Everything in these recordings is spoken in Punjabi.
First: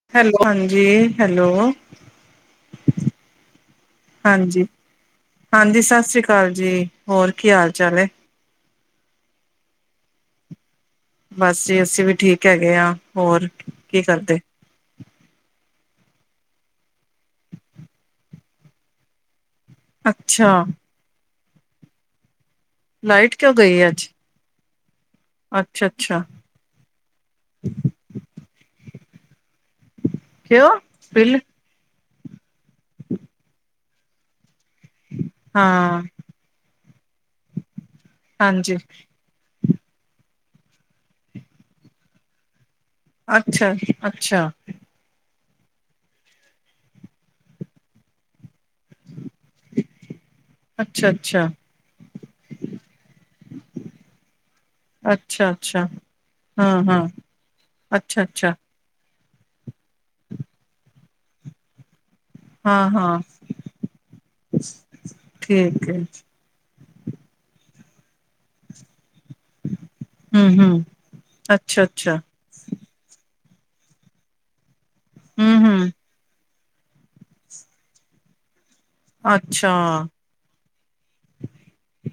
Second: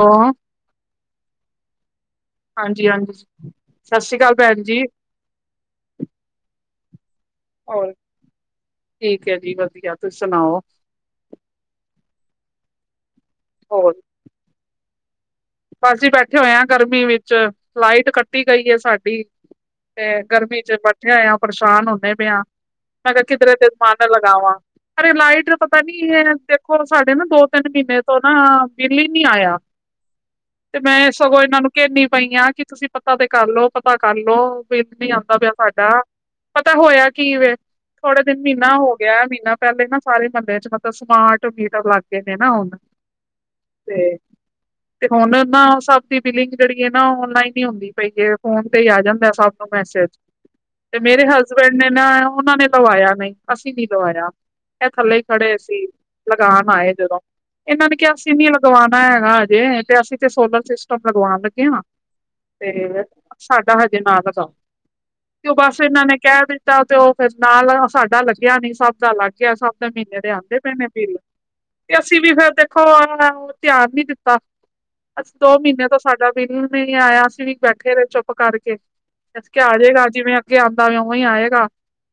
ਹਾਂ ਹੈਲੋ ਹਾਂਜੀ ਹੈਲੋ। ਹਾਂਜੀ-ਹਾਂਜੀ ਸਤਿ ਸ੍ਰੀ ਅਕਾਲ ਭੈਣ ਹਾਂਜੀ ਜੀ। ਹਾਂਜੀ ਸਤਿ ਸ਼੍ਰੀ ਅਕਾਲ ਜੀ। ਹੋਰ ਕੀ ਹਾਲ ਹੋਰ ਚਾਲ ਏ? ਠੀਕ ਏ ਜੀ ਵਧੀਆ, ਤੁਸੀਂ ਸੁਨਾਓ। ਬਸ ਜੀ, ਅਸੀ ਵੀ ਠੀਕ ਹੈਗੇ ਆਂ। ਹੋਰ ਹੋਰ ਕੀ ਕਰਦੇ? ਬਸ ਜੀ ਬੈਠੇ ਹੋਏ ਆਂ ਗਰਮੀ ਵਿਚ, ਲਾਈਟ ਕੱਟੀ ਗਈ ਏ ਸਾਡੀ। ਤੇ ਅੱਛਾ ਗਰਮੀ ਚ ਬੈਠੇ ਹੋਏ ਆ, ਪਰਸ਼ਾਨ ਹੋਨੇ ਪੇਆਂ। ਮੈਂ ਕੇਆ ਲਾਈਟ ਕਿਦਰੇ ਕਿਉਂ ਤੇ ਗਈ ਮਨ ਅੱਜ ਲਗਾਵਾਂ। ਅਰੇ ਲਾਈਟ ਦਾ ਪਤਾ ਅੱਛਾ ਨੀ ਅੱਛਾ ਐ ਦੇਖੋ ਸਾਡੇ ਨਾ ਦੋ-ਤਿੰਨ ਮੀਨੇ ਤੋਂ ਨਾ ਬਿੱਲ ਈ ਨੀ ਆਏਆ। ਕਿਉਂ ਤੇ ਮੈਂ ਬਿੱਲ ਸਗੋਂ ਏਨਾਂ ਨੂੰ ਕੇਨੀ ਪਈ ਆਂ ਕਿ ਤੁਸੀ ਪਤਾ ਤੇ ਕਰ ਲੋ ਪਤਾ ਕਰ ਲੋ ਬਿਲ ਨੀ ਆ ਦਾ ਪੇਆ ਸਾਡਾ। ਹਾਂ ਪਤੈ ਹੋਏਆ ਕੀਵੇ ਥੋੜੇ ਦਿਨ ਮੀਨਾ ਹਾਂਜੀ ਹੋ ਗੇਆ ਮੀਨਾ ਪੈਲੇ ਨਾ ਸਾਰੇ ਮੱਲੇ ਚ ਮਤਲਬ ਸਮਾਰਟ ਮੀਟਰ ਲੱਗ ਗਏ ਨੇ ਨਾ ਹੁਨ। ਅੱਛਾ ਅੱਛਾ। ਤੇ ਹੁਨ ਨਾ ਸਬ ਦੀ ਬਿਲਿੰਗ ਜੇੜੀ ਏ ਨਾ ਔਨਲਾਈਨ ਈ ਹੁੰਦੀ ਪਈ ਏ। ਫੋਨ ਤੇ ਈ ਆ ਜਾਂਦੈ ਸਭ ਨੂੰ ਮੈਸੇਜ। ਤੇ ਅੱਛਾ ਮੇਰੇ ਅੱਛਾ ਹਸਬੈਂਡ ਨੇ ਨਾ ਓਨਾ ਨੇ ਲਵਾਏਆ ਨੀ, ਅਸੀ ਨੀ ਲਵਾਏਆ। ਅਐ ਥੱਲੇ ਈ ਅੱਛਾ ਖੜ੍ਹੇ ਸੀ। ਅੱਛਾ ਲਗਾਨ ਹਾਂ ਆਏ ਹਾਂ ਜਦੋ਼, ਏਨਾਂ ਨੇ ਕੇਆ ਅੱਛਾ ਅਸੀ ਨੀ ਅੱਛਾ ਲਗਵਾਨਾ ਹੈਗਾ ਹਜੇ, ਤੇ ਅਸੀ ਤੇ ਸੋਲਰ ਸਿਸਟਮ ਲਗਵਾਨ ਲੱਗੇ ਆਂ। ਹਾਂ ਤੇ ਹਾਂ ਸਾਡਾ ਹਜੇ ਨਾ ਲਗਾਓ। ਤੇ ਓ ਬਸ ਠੀਕ ਹੈ ਏਨਾਂ ਨੇ ਕੈ ਦਿ ਚਾ ਤੇ ਓ ਫੇਰ ਨਾਲ ਹ ਸਾਡਾ ਲੱਗਿਆਂ ਨੀ ਸਭ ਦਾ ਲਾ ਗਿਆ ਸਭ ਦੇ ਮ੍ਹੀਨੇ ਦੇ ਹਮ ਆਂਦੇ ਪਏ ਹਮ ਨੇ ਬਿੱਲ ਅੱਛਾ ਤੇ ਅੱਛਾ ਅਸੀਂ ਵੀ ਫੇਰ ਦੇਖੋ ਧਿਆਨ ਨੀ ਦਿੱਤਾ। ਅੱਛ ਦੋ ਹਮ ਹਮ ਮ੍ਹੀਨਿਆਂ ਤੋਂ ਸਾਡਾ ਬਿੱਲ ਵੀ ਨੀ ਆਇਆ ਅਸੀਂ ਵੀ ਬੈਠੇ ਰਏ ਚੁੱਪ ਕਰਕੇ। ਅਸੀਂ ਕੇਆ ਅੱਛਾ ਆਜੇਗਾ ਜਿਵੇਂ ਅੱਗੇ ਆਂਦਾ ਇਵੇਂ ਉਵੇਂ ਈ ਆਏਗਾ।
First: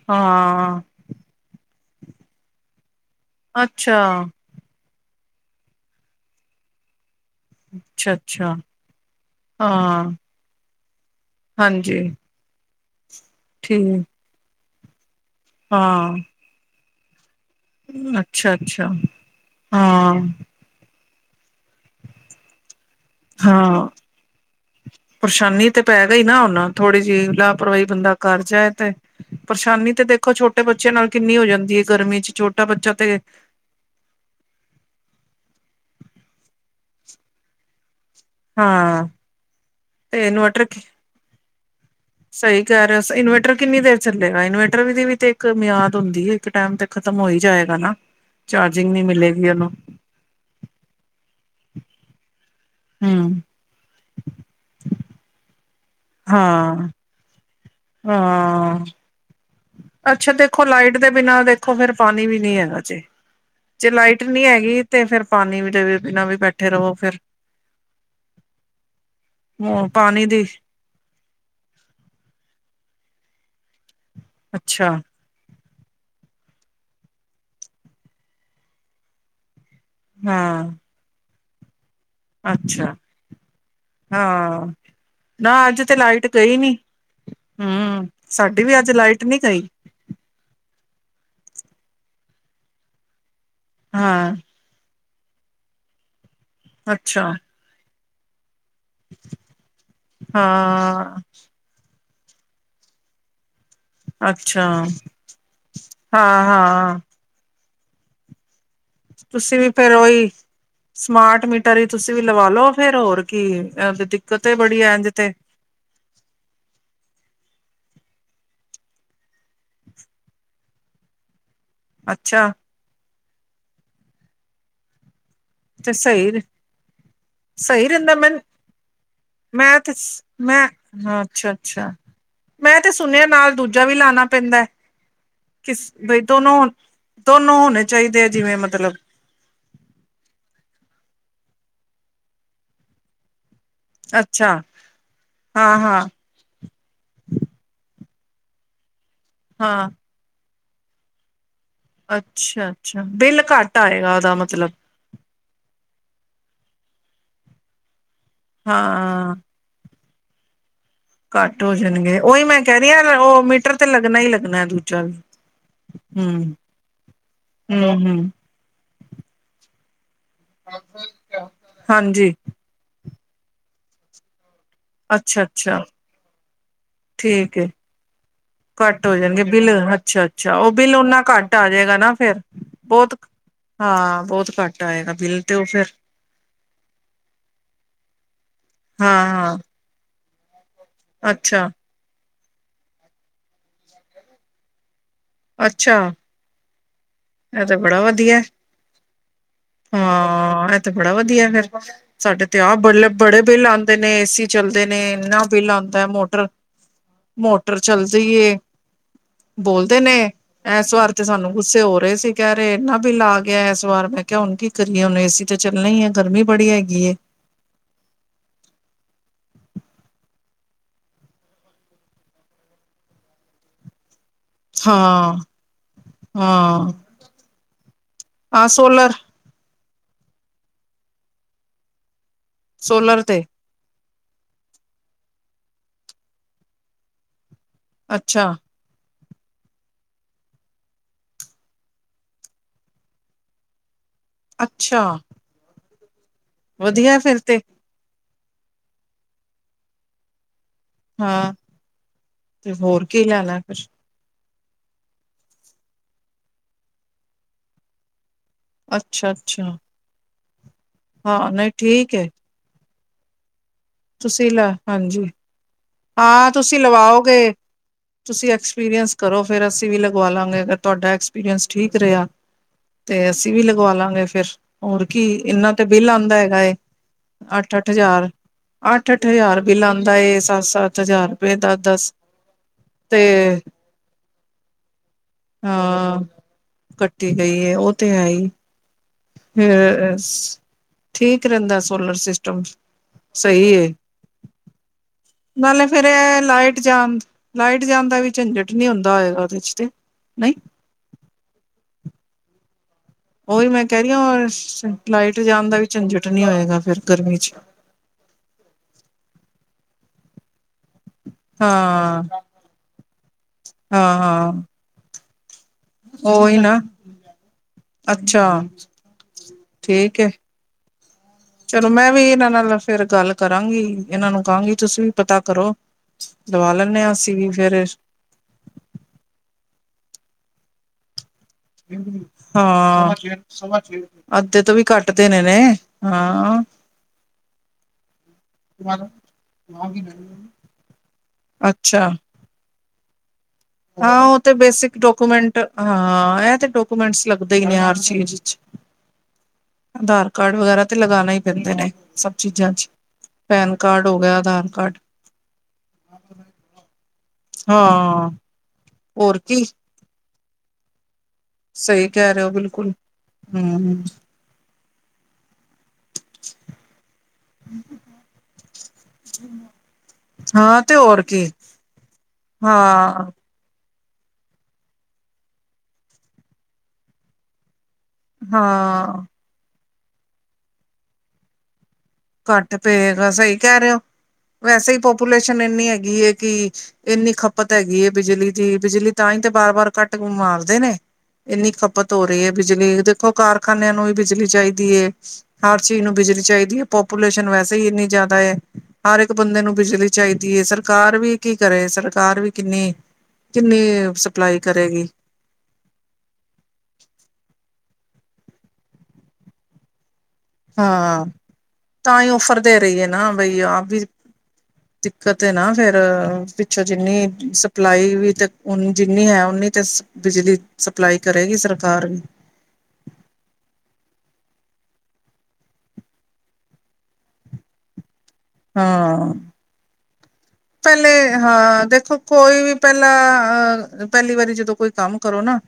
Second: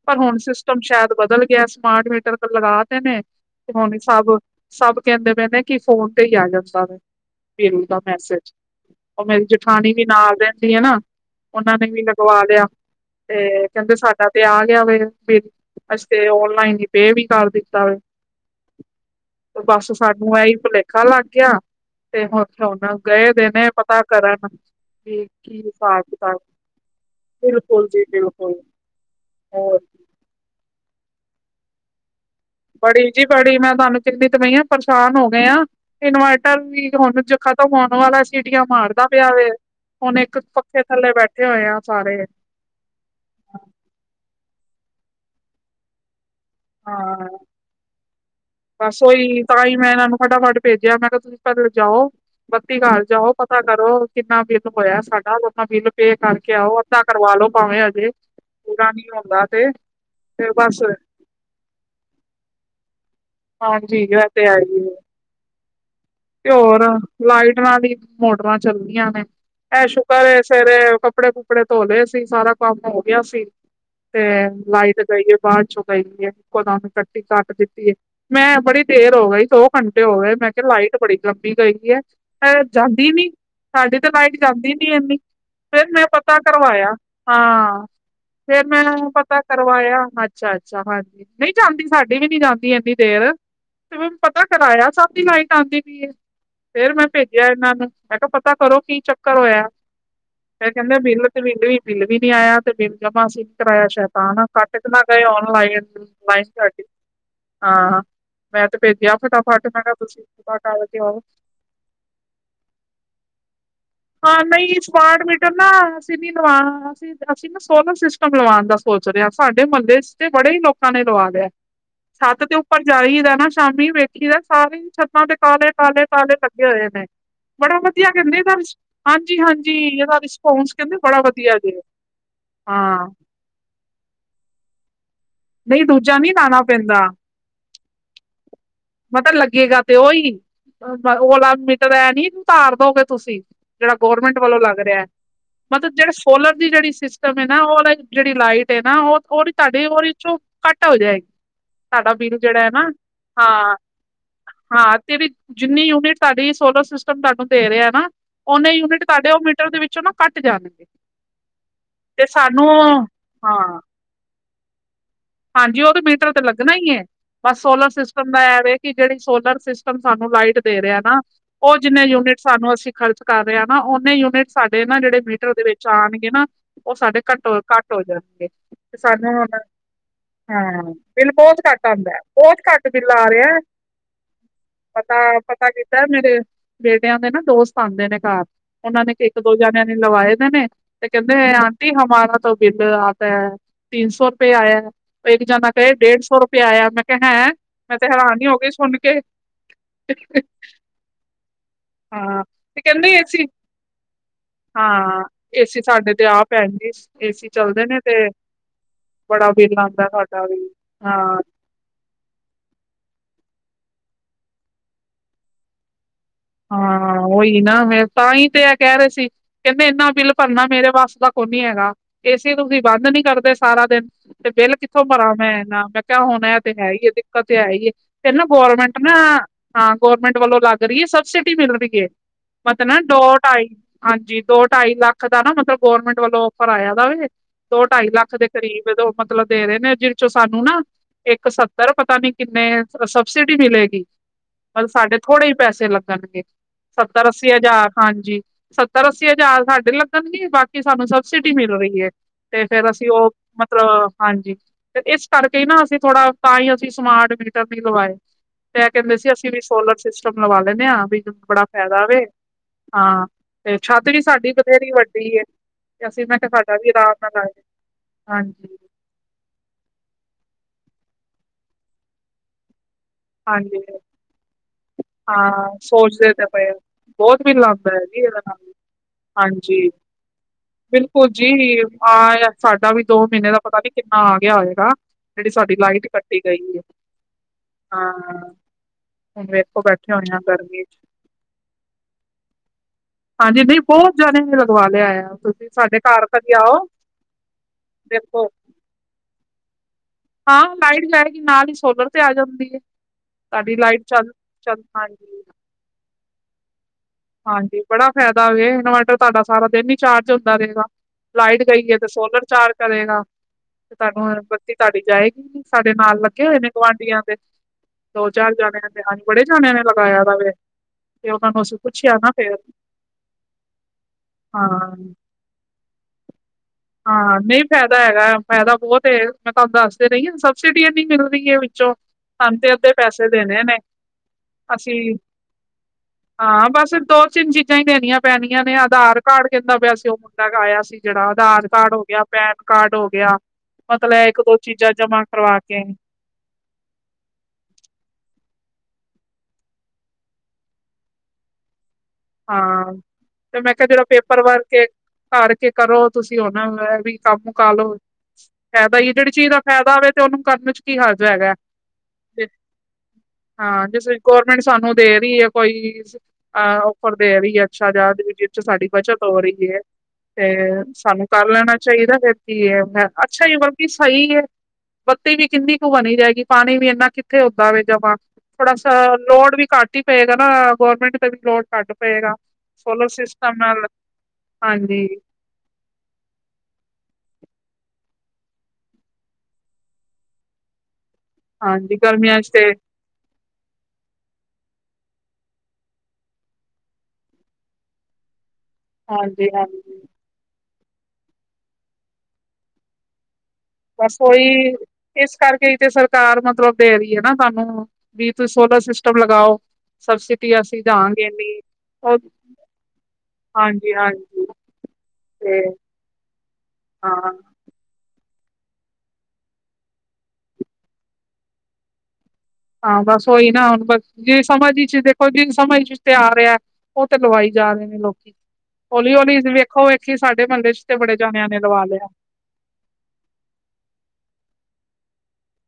ਪਰ ਹੁਣ ਹਾਂ ਸਿਸਟਮ ਸ਼ਾਇਦ ਬਦਲ ਗਿਆ ਸਮਾਰਟ ਮੀਟਰ ਲਗਾਤੇ ਨੇ ਅੱਛਾ ਤੇ ਹੁਣ ਅੱਛਾ ਸਭ ਸਭ ਕੈਂਦੇ ਪੇ ਨੇ ਕਿ ਫ਼ੋਨ ਤੇ ਈ ਆ ਜਾਂਦਾ ਵੇ। ਫੇਰ ਉਸਦਾ ਮੈਸੇਜ, ਅੱਛਾ ਓ ਮੇਰੀ ਜਠਾਣੀ ਹਾਂ ਵੀ ਨਾਲ ਰੈਂਦੀ ਏ ਨਾ। ਉਨਾਂ ਨੇ ਹਾਂਜੀ ਵੀ ਲਗਵਾ ਲਿਆ ਤੇ ਕੈਂਦੇ ਠੀਕ ਸਾਡਾ ਤੇ ਆ ਗਿਆ ਵੇ ਬਿੱਲ ਅਸੀਂ ਹਾਂ ਤੇ ਔਨਲਾਈਨ ਈ ਪੇ ਵੀ ਕਰ ਦਿੱ ਤਾ ਵੇ, ਅੱਛਾ-ਅੱਛਾ ਬਸ ਹਾਂ ਸਾਨੂੰ ਐਈ ਭੁਲੇਖਾ ਲਾ ਗਿਆ ਤੇ ਹਰਸ ਹੁਣ ਗਏ ਦੇ ਨੇ ਹਾਂ ਪਤਾ ਕਰਨ। ਵੀ ਕੀ ਪਰੇਸ਼ਾਨੀ ਤੇ ਹਿਸਾਬ ਪੈ ਗਈ ਕਿਤਾਬ ਨਾ ਹੁਣ ਥੋੜੀ ਜੀ ਲਾਪਰਵਾਈ ਬਿਲਕੁਲ ਜੀ ਬੰਦਾ ਕਰ ਬਿਲਕੁਲ ਜਾਏ ਤੇ ਹੋਰ ਪਰੇਸ਼ਾਨੀ ਤੇ ਦੇਖੋ ਛੋਟੇ ਬੱਚਿਆਂ ਨਾਲ ਕਿੰਨੀ ਹੋ ਜਾਂਦੀ ਏ ਗਰਮੀ ਚ ਛੋ ਬੜੀ ਜੀ ਬੜੀ ਮੈਂ ਤੁਹਾਨੂੰ ਚੀਰ ਨੀ ਤੇ ਨਈ ਆ ਪਰੇਸ਼ਾਨ ਹੋ ਗਏ ਆ ਇਨਵਟਰ ਵੀ ਹੁਣ ਚ ਖ਼ਤਮ ਹੋਣ ਵਾਲਾ ਸੀਟੀਆਂ ਹਾਂ ਮਾਰਦਾ ਪਿਆ ਵੇ ਹੁਣ ਤੇ ਇੱਕ ਪੱਖੇ ਥੱਲੇ ਬੈਠੇ ਹੋਏ ਆ ਸਾਰੇ। ਸਈ ਕੈ ਰੇ ਓ ਸ ਇਨਵਟਰ ਕਿੰਨੀ ਦੇਰ ਚੱਲੇਗਾ ਇਨਵਟਰ ਦੀ ਵੀ ਤੇ ਇੱਕ ਮਿਆਦ ਹੁੰਦੀ ਏ ਇੱਕ ਟੈਮ ਤੇ ਖ਼ਤਮ ਹਾਂ ਹੋਈ ਜਾਏਗਾ ਨਾ‌। ਬਸ ਉਈ ਤਾਂ ਈ ਮੈਂ ਇਨਾਂ ਨੂੰ ਫਟਾਫਟ ਭੇਜਿਆ ਮੈਂ ਕੇਆ ਤੁਸੀਂ ਪੈਲੇ ਜਾਓ, ਬੱਤੀ ਘਰ ਜਾਓ ਹੂੰ ਪ ਤਾ ਕਰੋ ਕਿੰਨਾ ਬਿੱਲ ਹੋਇਆ ਸਾਡਾ ਉਨਾ ਬਿੱਲ ਪੇ ਕਰਕੇ ਹਾਂ ਆਓ ਅੱਧਾ ਕਰਵਾ ਲੋ ਭਾਵੇਂ ਪੇ, ਹਾਂ ਪੂਰਾ ਨੀ ਹੁੰਦਾ ਤੇ। ਅੱਛਾ ਫਿਰ ਦੇਖੋ ਬਸ ਲਾਈਟ ਦੇ ਬਿਨਾਂ ਦੇਖੋ ਫੇਰ ਪਾਣੀ ਵੀ ਨੀ ਹੈਗਾ ਜੇ। ਜੇ ਹਾਂਜੀ ਲਾਈਟ ਇਹ ਨੀ ਤੇ ਹੈ ਹੈਗੀ ਹੀ ਹੈ, ਤੇ ਫੇਰ ਪਾਣੀ ਦ ਵੀ ਬਿਨਾਂ ਵੀ ਤੇ ਬੈਠੇ ਹੋਰ ਰਹੋ ਫੇਰ ਲਾਈਟ ਨਾਲ ਈ ਮੋਟਰਾਂ ਚੱਲਨੀਆਂ ਨੇ। ਹ ਐ ਪਾਣੀ ਸ਼ੁਕਰ ਏ ਦੀ ਸਵੇਰੇ ਕੱਪੜੇ ਕੁ ਪੜੇ ਧੋ ਲਏ ਸੀ ਸਾਰਾ ਕੰਮ ਹੋ ਗਿਆ ਸੀ 'ਤੇ ਅੱਛਾ ਲਾਈਟ ਗਈ ਏ ਬਾ ਚੋਂ ਗਈ ਏ ਇੱਕੋਦਮ ਕੱਟੀ ਕੱਟ ਦਿੱਤੀ ਏ ਮੈਂ ਬੜੀ ਦੇਰ ਹੋ ਗਈ ਸੋ ਘੰਟੇ ਹੋ ਗਏ ਮੈਂ ਕੇਆ ਹਾਂ ਲਾਈਟ ਬੜੀ ਲੰਮਬੀ ਗਈ ਐ, ਐ ਅੱਛਾ ਜਾਂਦੀ ਨੀ। ਸਾਡੀ ਤੇ ਲਾਈਟ ਹਾਂ ਜਾਂਦੀ ਨੀ ਐਨੀ ਨਾ ਅੱਜ ਫੇਰ ਤੇ ਮੈਂ ਲਾਈਟ ਪਤਾ ਗਈ ਨੀ ਕਰਵਾਇਆ ਹਾਂ, ਹਮ ਸਾਡੀ ਫੇਰ ਵੀ ਮੈਂ ਅੱਜ ਲਾਈਟ ਨੀ ਪਤਾ ਗਈ ਕਰਵਾਇਆ ਹਾਂ ਅੱਛਾ-ਅੱਛਾ ਹਾਂਜੀ ਨਈ ਜਾਂਦੀ ਸਾਡੀ ਵੀ ਨੀ ਜਾਂਦੀ ਐਨੀ ਦੇਰ, ਫੇਰ ਮੈਂ ਹਾਂ ਪਤਾ ਕਰਾਇਆ ਸਭ ਦੀ ਲਾਈਟ ਆਂਦੀ ਪੀ ਏ ਫੇਰ ਮੈਂ ਅੱਛਾ ਭੇਜਿਆ ਏਨਾਂ ਨੂੰ ਮੈਂ ਕੇਆ ਪਤਾ ਕਰੋ ਕੀ ਚੱਕਰ ਹੋਇਆ, ਫੇਰ ਕੈਂਦੇ ਹਾਂ ਬਿੱਲ ਤੇ ਬਿੱਲ ਵੀ, ਬਿੱਲ ਵੀ ਨੀ ਆਇਆ ਤੇ ਬਿੱਲ ਜਮਾ ਸੀ ਕਰਾਇਆ ਸੈਤਾਨ ਅੱਛਾ ਕੱਟ ਨਾ ਗਏ ਹੋਣ ਔਨ ਲਾਈਨ ਹਾਂ ਲਾਈਟ ਕੱਟ, ਹਾਂ ਹਾਂ ਮੈਂ ਤੇ ਭੇਜਿਆ ਤੁਸੀਂ ਫਟਾਫਟ ਵੀ ਮੈਂ ਕੇਆ ਫੇਰ ਤੁਸੀਂ ਉਹੀ ਕਰਕੇ ਆਓ ਸਮਾਰਟ ਮੀਟਰ ਵੀ ਤੁਸੀਂ ਵੀ ਲਵਾ ਲੋ ਫੇਰ ਹੋਰ ਕੀ ਹਾਂ ਦਿੱਕਤ ਹੀ ਨਈ ਬੜੀ ਇੰਝ ਸਮਾਰਟ ਤੇ ਮੀਟਰ ਨਾ ਅਸੀਂ ਨੀ ਲਵਾਂ ਅਸੀ ਅਸੀਂ ਨਾ ਸੋਲਰ ਸਿਸਟਮ ਲਵਾਣ ਦਾ ਸੋਚ ਰੇ ਆ ਸਾਡੇ ਮੁਹੱਲੇ ਚ ਤੇ ਬੜੇ ਈ ਲੋਕਾਂ ਨੇ ਲਵਾ ਲਿਆ ਐ। ਛੱਤ ਅੱਛਾ ਤੇ ਉੱਪਰ ਜਾਈ ਦੈ ਨਾ ਸ਼ਾਮੀ ਵੇਖੀ ਦੈ ਸਾਰੇ ਈ ਛੱ ਨਾ ਦੇ ਤੇ ਕਾਲੇ-ਕਾਲੇ-ਕਾਲੇ ਸਹੀ ਲੱਗੇ ਹੋਏ ਨੇ ਬੜਾ ਸਹੀ ਵਧੀਆ ਰਹਿੰਦਾ ਮੈਂ ਕੈਂਦੇ ਏ ਤਾਂ ਮੈਂ ਤੇ ਸ ਮੈਂ ਕਹਿੰਦੇ ਬੜਾ ਹਾਂ ਵਧੀਆ ਜੇ ਅੱਛਾ-ਅੱਛਾ, ਮੈਂ ਤੇ ਹਾਂ ਸੁਣਿਆ ਨਾਲ ਦੂਜਾ ਵੀ ਲਾਣਾ ਪੈਂਦਾ ਕਿਸ ਨਹੀਂ ਦੂਜਾ ਬਈ ਨੀ ਦੋਨੋ ਲਾਉਣਾ ਹੁਣ ਪੈਂਦਾ ਦੋਨੋ ਹੋਣੇ ਚਾਈਦੇ ਐ ਜਿਵੇਂ ਮਤਲਬ ਪਤਾ ਲੱਗੇਗਾ ਤੇ ਉਈ ਓ ਆਲਾ ਮੀਟਰ ਐ ਨੀ ਉਤਾਰ ਦੋਗੇ ਤੁਸੀਂ ਜੇੜਾ ਗੌਰਮੈਂਟ ਅੱਛਾ ਵੱਲੋਂ ਲੱਗ ਰੇਆ ਐ ਹਾਂ ਮਤਲਬ ਹਾਂ ਜੇੜੇ ਸੋਲਰ ਦੀ ਜੇੜੀ ਸਿਸਟਮ ਏ ਨਾ ਓਹ ਜੇੜੀ ਲਾਈਟ ਏ ਨਾ ਓਹ ੳਦੀ ਤੁਹਾਡੀ ਹਾਂ ਓਰੀ ਚੋ ਘੱਟ ਹੋ ਜਾਏਗੀ ਸਾਡਾ ਬਿਲ ਜੇੜਾ ਅੱਛਾ ਐ ਨਾ, ਅੱਛਾ ਬਿੱਲ ਘੱਟ ਆਏਗਾ ਉਹਦਾ ਮਤਲਬ ਹਾਂ-ਹਾਂ ਤੇ ਵੀ ਜਿੰਨੀ ਯੂਨਿਟ ਤਾਡੀ ਸੋਲਰ ਸਿਸਟਮ ਤਾਨੂੰ ਦੇ ਰੇਆ ਨਾ ਓਨੇ ਯੂਨਿਟ ਤਾਡੇ ਹਾਂ ੳਹ ਮੀਟਰ ਦੇ ਵਿੱਚੋਂ ਨਾ ਕੱਟ ਜਾਣਗੇ। ਘੱਟ ਹੋ ਜਾਣਗੇ ਤੇ ੳਈ ਮੈਂ ਸਾਨੂੰ ਕੈ ਰਈ ਆ, ਓਹ ਹਾਂ ਮੀਟਰ ਤੇ ਲੱਗਣਾ ਈ ਲੱਗਣਾ ਦੂਜਾ ਵੀ। ਹਾਂਜੀ ਓਹ ਤਾਂ ਮੀਟਰ ਤੇ ਹੂੰ ਲੱਗਨਾ ਈ ਏ, ਬਸ ਸੋਲਰ ਹੂੰ ਹੂੰ ਸਿਸਟਮ ਦਾ ਐ ਵੇ ਕਿ ਜੇੜੀ ਸੋਲਰ ਸਿਸਟਮ ਸਾਨੂੰ ਲਾਈਟ ਦੇ ਰੈਆ ਐ ਨਾ, ਓਹ ਜਿਨੇ ਹਾਂਜੀ ਯੂਨਿਟ ਸਾਨੂੰ ਅਸੀਂ ਖਰਚ ਕਰ ਰਏ ਆਂ ਨਾ ਓਨੇ ਯੂਨਿਟ ਸਾਡੇ ਨਾ ਜੇੜੇ ਅੱਛਾ ਮੀਟਰ ਦੇ ਅੱਛਾ ਵਿੱਚ ਆਣਗੇ ਨਾ ਓਹ ਸਾਡੇ ਘੱਟ ਠੀਕ ਹੈ ਘੱਟ ਹੋ ਜਾਣਗੇ ਤੇ ਘੱਟ ਹੋ ਸਾਨੂੰ ਜਾਣਗੇ ਹੁਣ ਬਿੱਲ ਅੱਛਾ ਅੱਛਾ ਉਹ ਹੂੰ, ਓਨਾ ਬਿੱਲ ਬੋਤ ਆ ਘੱਟ ਜਾਏਗਾ ਨਾ ਆਂਦਾ, ਫੇਰ ਬੋਤ ਘੱਟ ਬਿੱਲ ਬਹੁਤ ਆ ਰੇਆ ਹਾਂ ਬੋਤ ਘੱਟ ਆ ਪਤਾ-ਪਤਾ ਕੀਤਾ ਮੇਰੇ ਬੇਟੇਆਂ ਦੇ ਨਾ ਦੋਸਤ ਆਂਦੇ ਨੇ ਘਰ ੲਨਾਂ ਨੇ ਹਾਂ ਇੱਕ-ਦੋ ਹਾਂ ਜਾਣੇਆਂ ਨੇ ਲਵਾਏ ਦੇ ਨੇ ਤੇ ਕੈਂਦੇ ਆ ਅੱਛਾ ਆਂਟੀ ਹਮਾਰਾ ਤੋ ਬਿੱਲ ਆਤਾ ਹੈ ਤੀਨ ਸੌ ਰੁਪਏ ਆਏਆ ਹੈ। ਇੱਕ ਜਣਾ ਕਹੇ ਅੱਛਾ, ਡੇਢ ਸੌ ਰੁਪਏ ਆਏਆ। ਮੈਂ ਕੈਆ, ਹੈਂ! ਇਹ ਮੈਂ ਬੜਾ ਤੇ ਵਧੀਆ। ਹੈਰਾਨ ਈ ਹੋ ਗਈ ਸੁਨ ਕੇ। ਹਾਂ, ਏਹ ਤੇ ਬੜਾ ਵਧੀਆ ਫੇਰ, ਹਾਂ ਸਾਡੇ ਤੇ ਆਹ ਬੇਲ ਕਹਿੰਦੇ ਬੜੇ ਏਸੀ ਬਿੱਲ ਆਂਦੇ ਨੇ ਏਸੀ ਚੱਲਦੇ ਨੇ ਹਾਂ ਏਨਾ ਬਿੱਲ ਏਸੀ ਆਂਦਾ ਏ, ਸਾਡੇ ਤੇ ਆ ਮੋਟਰ, ਭੈਣ ਜੀ ਏਸੀ ਮੋਟਰ ਚੱਲਦੇ ਨੇ ਚਲਦੀ ਤੇ ਏ ਬੜਾ ਬਿੱਲ ਬੋਲਦੇ ਆਉਂਦਾ ਨੇ, ਸਾਡਾ ਵੀ ਐਸ ਵਾਰ ਤੇ ਹਾਂ ਸਾਨੂੰ ਗੁੱਸੇ ਹੋ ਰਏ ਸੀ, ਕੈ ਰੈ ਏਨਾ ਬਿੱਲ ਆ ਗਿਆ ਇਸ ਵਾਰ। ਮੈਂ ਕੈਆ ਹੁਣ ਕੀ ਕਰੀਏ ਹੁਣ ਏਸੀ ਤੇ ਚੱਲਨਾ ਈ ਏ, ਗਰਮੀ ਬੜੀ ਹੈਗੀ ਏ। ੳਈ ਨਾ ਫੇਰ ਤਾਂਈ ਤੇ ਐ ਕੈ ਰੈ ਸੀ ਕੈਂਦੇ ਏਨਾ ਬਿੱਲ ਭਰਨਾ ਮੇਰੇ ਵਸ ਦਾ ਕੋਨੀ ਹੈਗਾ, ਏਸੀ ਤੁਸੀ ਬੰਦ ਨੀ ਕਰਦੇ ਸਾਰਾ ਦਿਨ। ਤੇ ਬਿੱਲ ਕਿੱਥੋਂ ਭਰਾਂ ਹਾਂ, ਮੈਂ ਏਨਾ। ਮੈਂ ਕੈਆ ਹੋਣ ਐ ਤੇ ਹਾਂ, ਹੈਈ ਏ ਦਿੱਕਤ ਤੇ ਹੈਈ ਏ। ਫੇਰ ਨਾ ਹਾਂ ਗੋਰਮੈਂਟ ਸੋਲਰ ਨਾ ਹਾਂ ਗੌਰਮੈਂਟ ਵੱਲੋਂ ਲੱਗ ਰਈ ਏ, ਸਬਸਿਡੀ ਮਿਲ ਰਈ ਏ, ਮਤਲਬ ਨਾ ਦੋ, ਸੋਲਰ ਤੇ ਢਾਈ ਹਾਂਜੀ ਦੋ, ਢਾਈ ਲੱਖ ਦਾ ਨਾ ਮਤਲਬ ਗੋੌਰਮੈਂਟ ਵੱਲੋਂ ਔਫਰ ਆਏਆ ਦਾ ਵੇ। ਦੋ, ਢਾਈ ਲੱਖ ਅੱਛਾ, ਦੇ ਕਰੀਬ ਮਤਲਬ ਦੇ ਰੇ ਨੇ, ਜਿਦੇ ਚੋਂ ਸਾਨੂੰ ਨਾ ਇੱਕ ਸੱਤਰ ਪਤਾ ਨੀ ਕਿਨੇ ਸਬਸਿਡੀ ਮਿਲੇਗੀ। ਮਤਲਬ ਅੱਛਾ ਸਾਡੇ ਥੋੜੇ ਈ ਪੈਸੇ ਲੱਗਣਗੇ, ਵਧੀਆ ਸੱਤਰ, ਫੇਰ ਅੱਸੀ ਤੇ ਹਜਾਰ ਹਾਂਜੀ, ਸੱਤਰ-ਅੱਸੀ ਹਜਾਰ ਸਾਡੇ ਲੱਗਣਗੇ ਬਾਕੀ ਸਾਨੂੰ ਸਬਸਿਡੀ ਹਾਂ, ਮਿਲ ਰਈ ਏ ਤੇ ਫੇਰ ਹੋਰ ਅਸੀ ਕੀ ੳਹ ਲੈਣਾ ਫਿਰ। ਮਤਲਬ ਹਾਂਜੀ ਤੇ ਏਸ ਕਰਕੇ ਈ ਨਾ ਅਸੀ ਥੋੜਾ ਤਾਂਈ ਅਸੀ ਸਮਾਰਟ ਮੀਟਰ ਨਈ ਲਵਾਏ। ਤੇ ਐ ਕੈਂਦੇ ਅੱਛਾ, ਸੀ ਅਸੀ ਵੀ ਅੱਛਾ ਸੋਲਰ ਸਿਸਟਮ ਲਵਾ ਲੈਂਨੇ ਆ ਬਈ ਹਾਂ ਬੜਾ ਨਹੀਂ ਫੈਦਾ ਠੀਕ ਵੇ। ਏ। ਹਾਂ। ਤੇ ਛੱਤ ਵੀ ਤੁਸੀਂ ਸਾਡੀ ਲੈ ਬਥੇਰੀ ਹਾਂਜੀ ਵੱਡੀ ਏ ਤੇ ਅਸੀ ਮੈਂ ਕੇਆ ਸਾਡਾ ਵੀ ਆਰਾਮ ਨਾਲ ਲਗ ਤੁਸੀ ਐਕਸਪੀਰੀਅੰਸ ਕਰੋ ਫੇਰ ਅਸੀ ਵੀ ਲਗਵਾ ਲਾਂਗੇ। ਅਗਰ ਤੁਹਾਡਾ ਐਕਸਪੀਰੀਅੰਸ ਠੀਕ ਰੇਆ ਤੇ ਅਸੀ ਵੀ ਹਾਂਜੀ ਲਗਵਾ ਲਾਂਗੇ ਫੇਰ, ਹੋਰ ਕੀ, ਏਨਾਂ ਤੇ ਬਿੱਲ ਆਂਦਾ ਹੈਗਾ। ਬੋਤ ਬਿਲ ਅੱਠ ਅੱਠ ਆਂਦਾ ਜੀ ਹਜ਼ਾਰ ਏਦੇ ਨਾਲ। ਅੱਠ ਅੱਠ ਹਜ਼ਾਰ ਬਿੱਲ ਹਾਂਜੀ ਆਉਂਦਾ ਏ ਸੱਤ ਸੱਤ ਬਿਲਕੁਲ ਹਜ਼ਾਰ ਜੀ। ਰੁਪਏ ਦਸ ਦਸ ਆਯਾ ਸਾਡਾ ਵੀ ਦੋ ਤੇ ਮੀਨੇ ਦਾ ਪਤਾ ਨੀ ਕਿਨਾ ਆ ਗੇਆ ਹੋਏਗਾ ਜੇੜੀ ਸਾਡੀ ਲਾਈਟ ਈ ਕੱਟੀ ਗਈ ਏ। ਕਟੀ ਗਈ ਏ, ੳਹ ਤੇ ਹੈ ਈ। ਹਾਂ ਹੁਣ ਵੇਖੋ ਬੈਠੇ ਹੋਏ ਆ ਗਰਮੀ ਚ। ਠੀਕ ਰੇਂਦਾ ਸੋਲਰ ਸਿਸਟਮ ਹਾਂਜੀ ਨਹੀਂ ਸਹੀ ਬਹੁਤ ਜਾਣੇ ਨੇ ਲਗਵਾ ਲਿਆ ਆ, ਤੁਸੀਂ ਨਾਲੇ ਸਾਡੇ ਫੇਿਰ ਘਰ ਇਹ ਕਦੀ ਲਾਈਟ ਆਓ ਜਾਮ ਲਾਈਟ ਜਾਮ ਦਾ ਵੀ ਦੇਖੋ। ਝੰਜਟ ਨੀ ਹੁੰਦਾ ਹੋਏਗਾ ਉਹਦੇ ਚ ਤੇ ਨਹੀਂ ਹਾਂ ਲਾਈਟ ਜਾਏਗੀ ਨਾਲ ਹੀ ਸੋਲਰ ਤੇ ਆ ਜਾਂਦੀ ਹੈ। ਉਹੀ ਮੈਂ ਕਹਿ ਰਹੀ ਹਾਂ ਲਾਈਟ ਹਾਂਜੀ। ਜਾਣ ਦਾ ਵੀ ਝੰਜਟ ਨਹੀਂ ਹੋਏਗਾ ਫੇਰ ਹਾਂਜੀ ਬੜਾ ਫਾਇਦਾ ਵਵੇ ਇਨਵਰਟਰ ਤੁਹਾਡਾ ਸਾਰਾ ਦਿਨ ਹੀ ਚਾਰਜ ਹੁੰਦਾ ਰਹੇਗਾ। ਲਾਈਟ ਗਈ ਹੈ ਤੇ ਹਾਂ ਸੋਲਰ ਚਾਰਜ ਕਰੇਗਾ, ਤੇ ਹਾਂ ਤੁਹਾਨੂੰ ਹਾਂ ਬੱਤੀ ਤੁਹਾਡੀ ਜਾਏਗੀ ਸਾਡੇ ਨਾਲ ਲੱਗੇ ਉਹੀ ਹੋਏ ਨੇ ਨਾ ਗੁਆਂਢੀਆਂ ਦੇ ਦੋ ਅੱਛਾ ਚਾਰ ਜਾਣਿਆਂ ਤੇ ਹਜੀ ਬੜੇ ਜਾਣਿਆਂ ਨੇ ਠੀਕ ਲਗਾਇਆ ਹੈ ਦਾ ਵੇ, ਤੇ ਉਹਨਾਂ ਨੂੰ ਅਸੀਂ ਚਲੋ ਮੈਂ ਪੁੱਛਿਆ ਵੀ ਨਾ ਇਹਨਾਂ ਨਾਲ ਫੇਰ ਗੱਲ ਕਰਾਂਗੀ, ਇਹਨਾਂ ਨੂੰ ਹਾਂ ਕਹਾਂਗੀ ਤੁਸੀਂ ਵੀ ਪਤਾ ਕਰੋ। ਦਵਾਲ ਹਾਂ ਨਹੀਂ ਫਾਇਦਾ ਹੈਗਾ ਫਾਇਦਾ ਬਹੁਤ ਇਹ, ਮੈਂ ਤੁਹਾਨੂੰ ਦੱਸ ਤੇ ਰਹੀ ਹਾਂ ਸਬਸਿਡੀ ਐਨੀ ਮਿਲ ਰਹੀ ਹੈ ਵੀ ਹਾਂ ਅੱਧੇ ਤੋਂ ਵੀ ਅਸੀਂ ਘੱਟ ਦੇਣੇ ਨੇ। ਹਾਂ ਬਸ ਦੋ ਤਿੰਨ ਚੀਜ਼ਾਂ ਹੀ ਦੇਣੀਆਂ ਪੈਣੀਆਂ ਨੇ, ਆਧਾਰ ਕਾਰਡ ਕਹਿੰਦਾ ਪਿਆ ਸੀ ਉਹ ਮੁੰਡਾ ਆਇਆ ਸੀ। ਜਿਹੜਾ ਆਧਾਰ ਕਾਰਡ ਹੋ ਅੱਛਾ ਗਿਆ, ਪੈਨ ਕਾਰਡ ਹੋ ਗਿਆ। ਹਾਂ ਮਤਲਬ ਉਹ ਇੱਕ ਤੇ ਦੋ ਚੀਜ਼ਾਂ ਬੇਸਿਕ ਜਮਾ ਕਰਵਾ ਡੋਕੂਮੈਂਟ ਕੇ ਹਾਂ ਇਹ ਤੇ ਡੋਕੂਮੈਂਟਸ ਲੱਗਦੇਈ ਨੇ ਹਰ ਚੀਜ਼ ਚ। ਆਧਾਰ ਕਾਰਡ ਵਗੈਰਾ ਤੇ ਲਗਾਣਾ ਹੀ ਪੈਂਦੇ ਨੇ ਸਭ ਚੀਜ਼ਾਂ ਚ ਹਾਂ ਤੇ ਮੈਂ ਪੈਨ ਕਿਹਾ ਜਿਹੜਾ ਕਾਰਡ ਹੋ ਗਿਆ ਪੇਪਰ ਆਧਾਰ ਵਰਕ ਏ ਕਾਰਡ ਕਰ ਕੇ ਕਰੋ ਤੁਸੀਂ ਉਹਨਾ ਵੀ ਕੰਮਕਾਲੋ। ਹਾਂ ਫਾਇਦਾ ਹੀ ਜਿਹੜੀ ਹੋਰ ਚੀਜ਼ ਦਾ ਕੀ ਫਾਇਦਾ ਹੋਵੇ ਤੇ ਉਹਨੂੰ ਕਰਨ ਚ ਕੀ ਹੱਲਜ ਹੈਗਾ। ਸਹੀ ਕਹਿ ਰਹੇ ਹੋ ਬਿਲਕੁਲ ਹਾਂ ਹਮ। ਜਿਸ ਵਿੱਚ ਗੌਰਮੈਂਟ ਸਾਨੂੰ ਦੇ ਰਹੀ ਹੈ ਕੋਈ ਅ ਰ ਦੇ ਰਹੀਏ ਅੱਛਾ ਜਾਦ ਵੀ ਜਿਸ ਚ ਸਾਡੀ ਬੱਚਤ ਹੋ ਰਹੀ ਹੈ। ਤੇ ਹਾਂ ਹੋਰ ਸਾਨੂੰ ਕੀ ਕਰ ਲੈਣਾ ਚਾਹੀਦਾ ਫ ਕੀ ਹਾਂ ਅੱਛਾ ਹੀ ਏ ਮਤਲਬ ਸਹੀ ਹੈ ਬੱਤੀ ਵੀ ਕਿੰਨੀ ਕੁ ਬਣੀ ਜਾਏਗੀ ਪਾਣੀ ਵੀ ਇੰਨਾ ਕਿੱਥੇ ਹੁੰਦਾ ਵ ਜਮਾ। ਥੋੜਾ ਸ ਹਾਂ ਲੋੜ ਵੀ ਘੱਟ ਹੀ ਪਏਗਾ ਨਾ ਗਵਰਮੈਂਟ ਤੇ ਵੀ ਲੋੜ ਘੱਟ ਪਏਗਾ। ਘੱਟ ਸੋਲਰ ਪਏਗਾ ਸਿਸਟਮ ਸਹੀ ਕਹਿ ਨਾਲ ਰਹੇ ਹੋ ਵੈਸੇ ਹੀ ਹਾਂਜੀ ਪੋਪੂਲੇਸ਼ਨ ਇੰਨੀ ਹੈਗੀ ਹੈ ਕਿ ਇੰਨੀ ਖਪਤ ਹੈਗੀ ਹੈ ਬਿਜਲੀ ਦੀ ਬਿਜਲੀ ਤਾਂ ਹੀ ਤੇ ਬਾਰ ਬਾਰ ਘੱਟ ਮਾਰਦੇ ਨੇ। ਇੰਨੀ ਹਾਂਜੀ ਖਪਤ ਹੋ ਗਰਮੀਆਂ ਰਹੀ ਚ ਹੈ ਤੇ ਬਿਜਲੀ ਕਾਰਖਾਨਿਆਂ ਨੂੰ ਵੀ ਬਿਜਲੀ ਚਾਹੀਦੀ ਹੈ। ਹਰ ਚੀਜ਼ ਨੂੰ ਬਿਜਲੀ ਚਾਹੀਦੀ ਹੈ। ਪਾਪੂਲੇਸ਼ਨ ਵੈਸੇ ਹੀ ਇੰਨੀ ਜ਼ਿਆਦਾ ਹੈ ਹਰ ਇੱਕ ਹਾਂਜੀ ਬੰਦੇ ਨੂੰ ਹਾਂਜੀ ਬਿਜਲੀ ਚਾਹੀਦੀ ਹੈ ਸਰਕਾਰ ਵੀ ਕੀ ਕਰੇ ਸਰਕਾਰ ਵੀ ਕਿੰਨੀ ਕਿੰਨੀ ਬਸ ਸਪਲਾਈ ਉਹੀ ਕਰੇਗੀ। ਇਸ ਕਰਕੇ ਤੇ ਸਰਕਾਰ ਮਤਲਬ ਦੇ ਰਹੀ ਹੈ ਨਾ ਤੁਹਾਨੂੰ ਵੀ ਤੁਸੀਂ ਸੋਲਰ ਸਿਸਟਮ ਲਗਾਓ ਸਬਸਿਡੀ ਅਸੀਂ ਹਾਂ ਦਾਂਗੇ ਇੰਨੀ ਉਹ ਤਾਂ ਹੀ ਔਫਰ ਦੇ ਰਹੀ ਹੈ ਨਾ ਬਈ ਆਪ ਹਾਂਜੀ ਵੀ ਹਾਂਜੀ ਦਿੱਕਤ ਤੇ ਨਾ ਫੇਰ ਪਿੱਛੋਂ ਹਾਂ ਜਿੰਨੀ ਸਪਲਾਈ ਵੀ ਤੇ ਜਿੰਨੀ ਹੈ ਓਨੀ ਤੇ ਬਿਜਲੀ ਸਪਲਾਈ ਕਰੇਗੀ ਸਰਕਾਰ ਵੀ। ਹਾਂ ਬਸ ਉਹੀ ਨਾ ਹੁਣ ਬਸ ਜੇ ਸਮਾਂ ਚ ਦੇਖੋ ਜੇ ਸਮਝ ਚ ਤੇ ਆ ਰਿਹਾ। ਉਹ ਤੇ ਲਵਾਈ ਜਾ ਰਹੇ ਨੇ ਲੋਕੀ ਹੌਲੀ ਹਾਂ ਹੌਲੀ ਵੇਖੋ ਵੇਖੀ ਸਾਡੇ ਮੁੰਹਲੇ ਚ ਤੇ ਬੜੇ ਪਹਿਲੇ ਜਾਣਿਆਂ ਨੇ ਲਵਾ ਹਾਂ ਲਿਆ ਦੇਖੋ ਕੋਈ ਵੀ ਪਹਿਲਾਂ ਅ ਪਹਿਲੀ ਵਾਰੀ ਜਦੋਂ ਕੋਈ ਕੰਮ ਕਰੋ ਨਾ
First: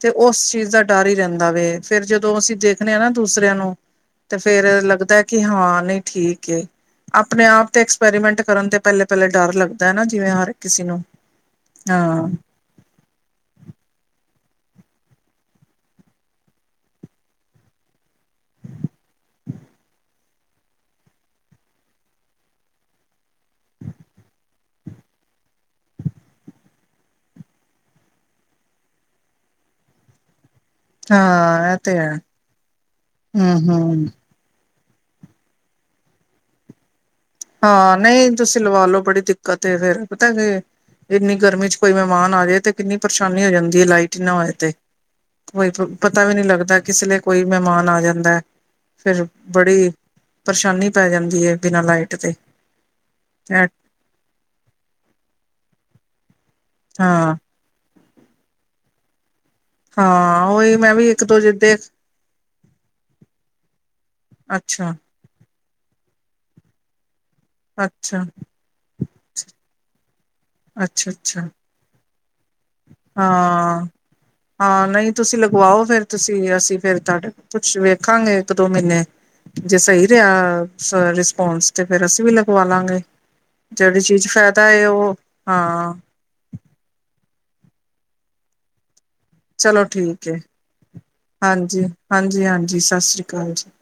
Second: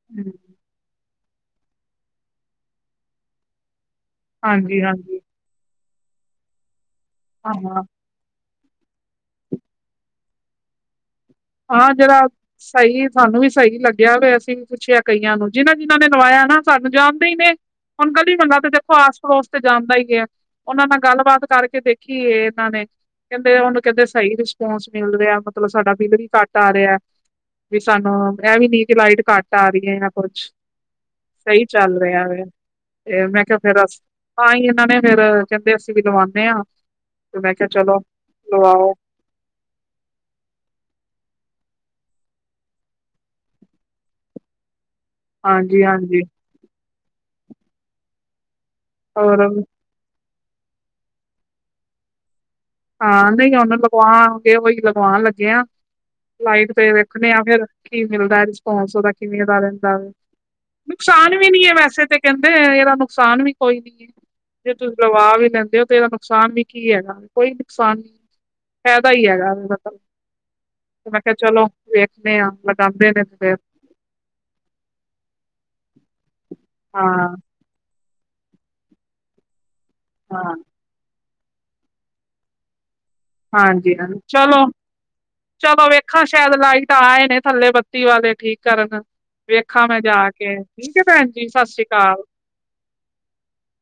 ਤੇ ਹੂੰ, ਉਸ ਚੀਜ਼ ਦਾ ਡਰ ਹੀ ਰਹਿੰਦਾ ਵੇ ਫੇਰ ਜਦੋਂ ਅਸੀਂ ਦੇਖਣੇ ਹ ਨਾ ਦੂਸਰਿਆਂ ਨੂੰ ਤੇ ਫੇਰ ਹਾਂਜੀ ਲੱਗਦਾ ਹਾਂਜੀ ਕਿ ਹਾਂ ਨਹੀਂ ਠੀਕ ਏ, ਆਪਣੇ ਆਪ ਹਾਂ ਤੇ ਐਕਸਪੈਰੀਮੈਂਟ ਕਰਨ ਤੇ ਪਹਿਲੇ ਪਹਿਲੇ ਡਰ ਲੱਗਦਾ ਹੈ ਨਾ ਜਿਵੇਂ ਹਰ ਕਿਸੇ ਨੂੰ। ਹਾਂ ਜਿੜਾ ਸਹੀ ਸਾਨੂੰ ਵੀ ਸਹੀ ਲੱਗਿਆ ਵੀ ਅਸੀਂ ਵੀ ਪੁੱਛਿਆ ਕਈਆਂ ਨੂੰ, ਜਿਹਨਾ, ਜਿਨਾਂ ਨੇ ਨਵਾਇਆ ਨਾ ਸਾਨੂੰ ਜਾਣਦੇ ਹੀ ਨੇ। ਹੁਣ ਕੱਦੀ ਬੰਦਾ ਤੇ ਦੇਖੋ ਆਸ ਪੜੋਸ ਤੇ ਜਾਂਦਾ ਹੀ ਹੈ ਉਹਨਾਂ ਨਾਲ ਗੱਲਬਾਤ ਕਰਕੇ ਦੇਖੀ ਏ, ਇਹਨਾਂ ਨੇ ਕਹਿੰਦੇ ਉਹਨੂੰ ਕਹਿੰਦੇ ਸਹੀ ਰਿਸਪੋਂਸ ਮਿਲ ਰਿਹਾ ਮਤਲਬ ਸਾਡਾ ਬਿੱਲ ਵੀ ਘੱਟ ਆ ਰਿਹਾ, ਵੀ ਸਾਨੂੰ ਇਹ ਵੀ ਨੀ ਕਿ ਲਾਈਟ ਘੱਟ ਆ ਰਹੀ ਹੈ ਜਾਂ ਕੁਛ ਸਹੀ ਹਾਂ ਇਹ ਤੇ ਚੱਲ ਹੈ ਰਿਹਾ ਵੈ, ਫੇਰ ਮੈਂ ਕਿਹਾ ਫੇਰ ਅਸੀ ਹੂੰ-ਹੂੰ ਹਾਂ ਹੀ ਇਹਨਾਂ ਨੇ ਫੇਰ, ਕਹਿੰਦੇ ਅਸੀਂ ਵੀ ਲਵਾਉਂਨੇ ਆਂ ਹਾਂ ਨਹੀਂ ਤੁਸੀਂ ਲਵਾ ਲੋ ਬੜੀ ਦਿੱਕਤ ਫੇਰ ਪਤਾ ਕਿ ਇੰਨੀ ਗਰਮੀ ਚ ਕੋਈ ਮਹਿਮਾਨ ਆ ਜਾਏ, ਤੇ ਕਿੰਨੀ ਪਰੇਸ਼ਾਨੀ ਹੋ ਜਾਂਦੀ ਹੈ ਲਾਈਟ ਨਾ ਹੋਏ ਤੇ ਕੋਈ ਹਾਂਜੀ ਹਾਂਜੀ ਪਤਾ ਵੀ ਨਹੀਂ ਲੱਗਦਾ ਕਿਸ ਲਈ ਕੋਈ ਮਹਿਮਾਨ ਆ ਜਾਂਦਾ ਹੈ ਫਿਰ ਹੋਰ ਬੜੀ ਪਰੇਸ਼ਾਨੀ ਪੈ ਜਾਂਦੀ ਹੈ ਬਿਨਾਂ ਲਾਈਟ ਤੇ ਹਾਂ ਨਹੀਂ ਉਹਨੂੰ ਲਗਵਾਗੇ ਉਈ ਲਗਵਾਉਣ ਲੱਗੇ ਆਂ, ਲਾਈਟ ਤੇ ਵੇਖਣੇ ਆ ਹਾਂ-ਹਾਂ ਫੇਰ ਕੀ ਮਿਲਦਾ ਰਿਸਪੋਂਸ ਉਹਦਾ ਕਿਵੇਂ ਕਾਰਨ ਉਹੀ ਮੈਂ ਇੱਕ ਨੁਕਸਾਨ ਦੋ ਵੀ ਨੀ ਹੈ ਜਿਦੇ ਵੈਸੇ ਤੇ ਕਹਿੰਦੇ, ਇਹਦਾ ਨੁਕਸਾਨ ਵੀ ਕੋਈ ਨੀ ਹੈ ਜੇ ਅੱਛਾ ਤੁਸੀਂ ਲਵਾ ਵੀ ਲੈਂਦੇ ਹੋ ਤੇ ਇਹਦਾ ਨੁਕਸਾਨ ਵੀ ਕੀ ਹੈਗਾ ਕੋਈ ਨੁਕਸਾਨ ਨੀ, ਅੱਛਾ ਫਾਇਦਾ ਹੀ ਹੈਗਾ ਤਾਂ ਮੈਂ ਕਿਹਾ ਅੱਛਾ-ਅੱਛਾ ਚਲੋ ਵੇਖਣੇ ਆ ਲਗਾਉਂਦੇ ਨੇ ਤੇ ਫਿਰ ਹਾਂ ਹਾਂ ਨਹੀਂ ਤੁਸੀਂ ਲਗਵਾਓ ਫੇਰ ਤੁਸੀਂ, ਅਸੀਂ ਫਿਰ ਹਾਂ ਤੁਹਾਡੇ ਕੁੱਛ ਵੇਖਾਂਗੇ ਇੱਕ ਦੋ ਮਹੀਨੇ ਜੇ ਸਹੀ ਹਾਂ ਰਿਹਾ ਰਿਸਪੋਂਸ ਤੇ ਫੇਰ ਅਸੀਂ ਵੀ ਲਗਵਾ ਲਾਂਗੇ ਹਾਂਜੀ ਜਿਹੜੀ ਚੀਜ਼ ਫਾਇਦਾ ਹੈ ਉਹ, ਹਾਂ ਦੇਖਾਂ ਸ਼ਾਇਦ ਲਾਈਟ ਆਏ ਨੇ ਥੱਲੇ ਬੱਤੀ ਵਾਲੇ ਠੀਕ ਕਰਨ ਚਲੋ ਵੇਖਾਂ ਮੈਂ ਜਾ ਠੀਕ ਕੇ, ਠੀਕ ਹੈ ਭੈਣ ਜੀ ਸਤਿ ਸ੍ਰੀ ਅਕਾਲ ਜੀ ਹਾਂਜੀ ਸਤਿ ਸ੍ਰੀ ਅਕਾਲ ਹਾਂਜੀ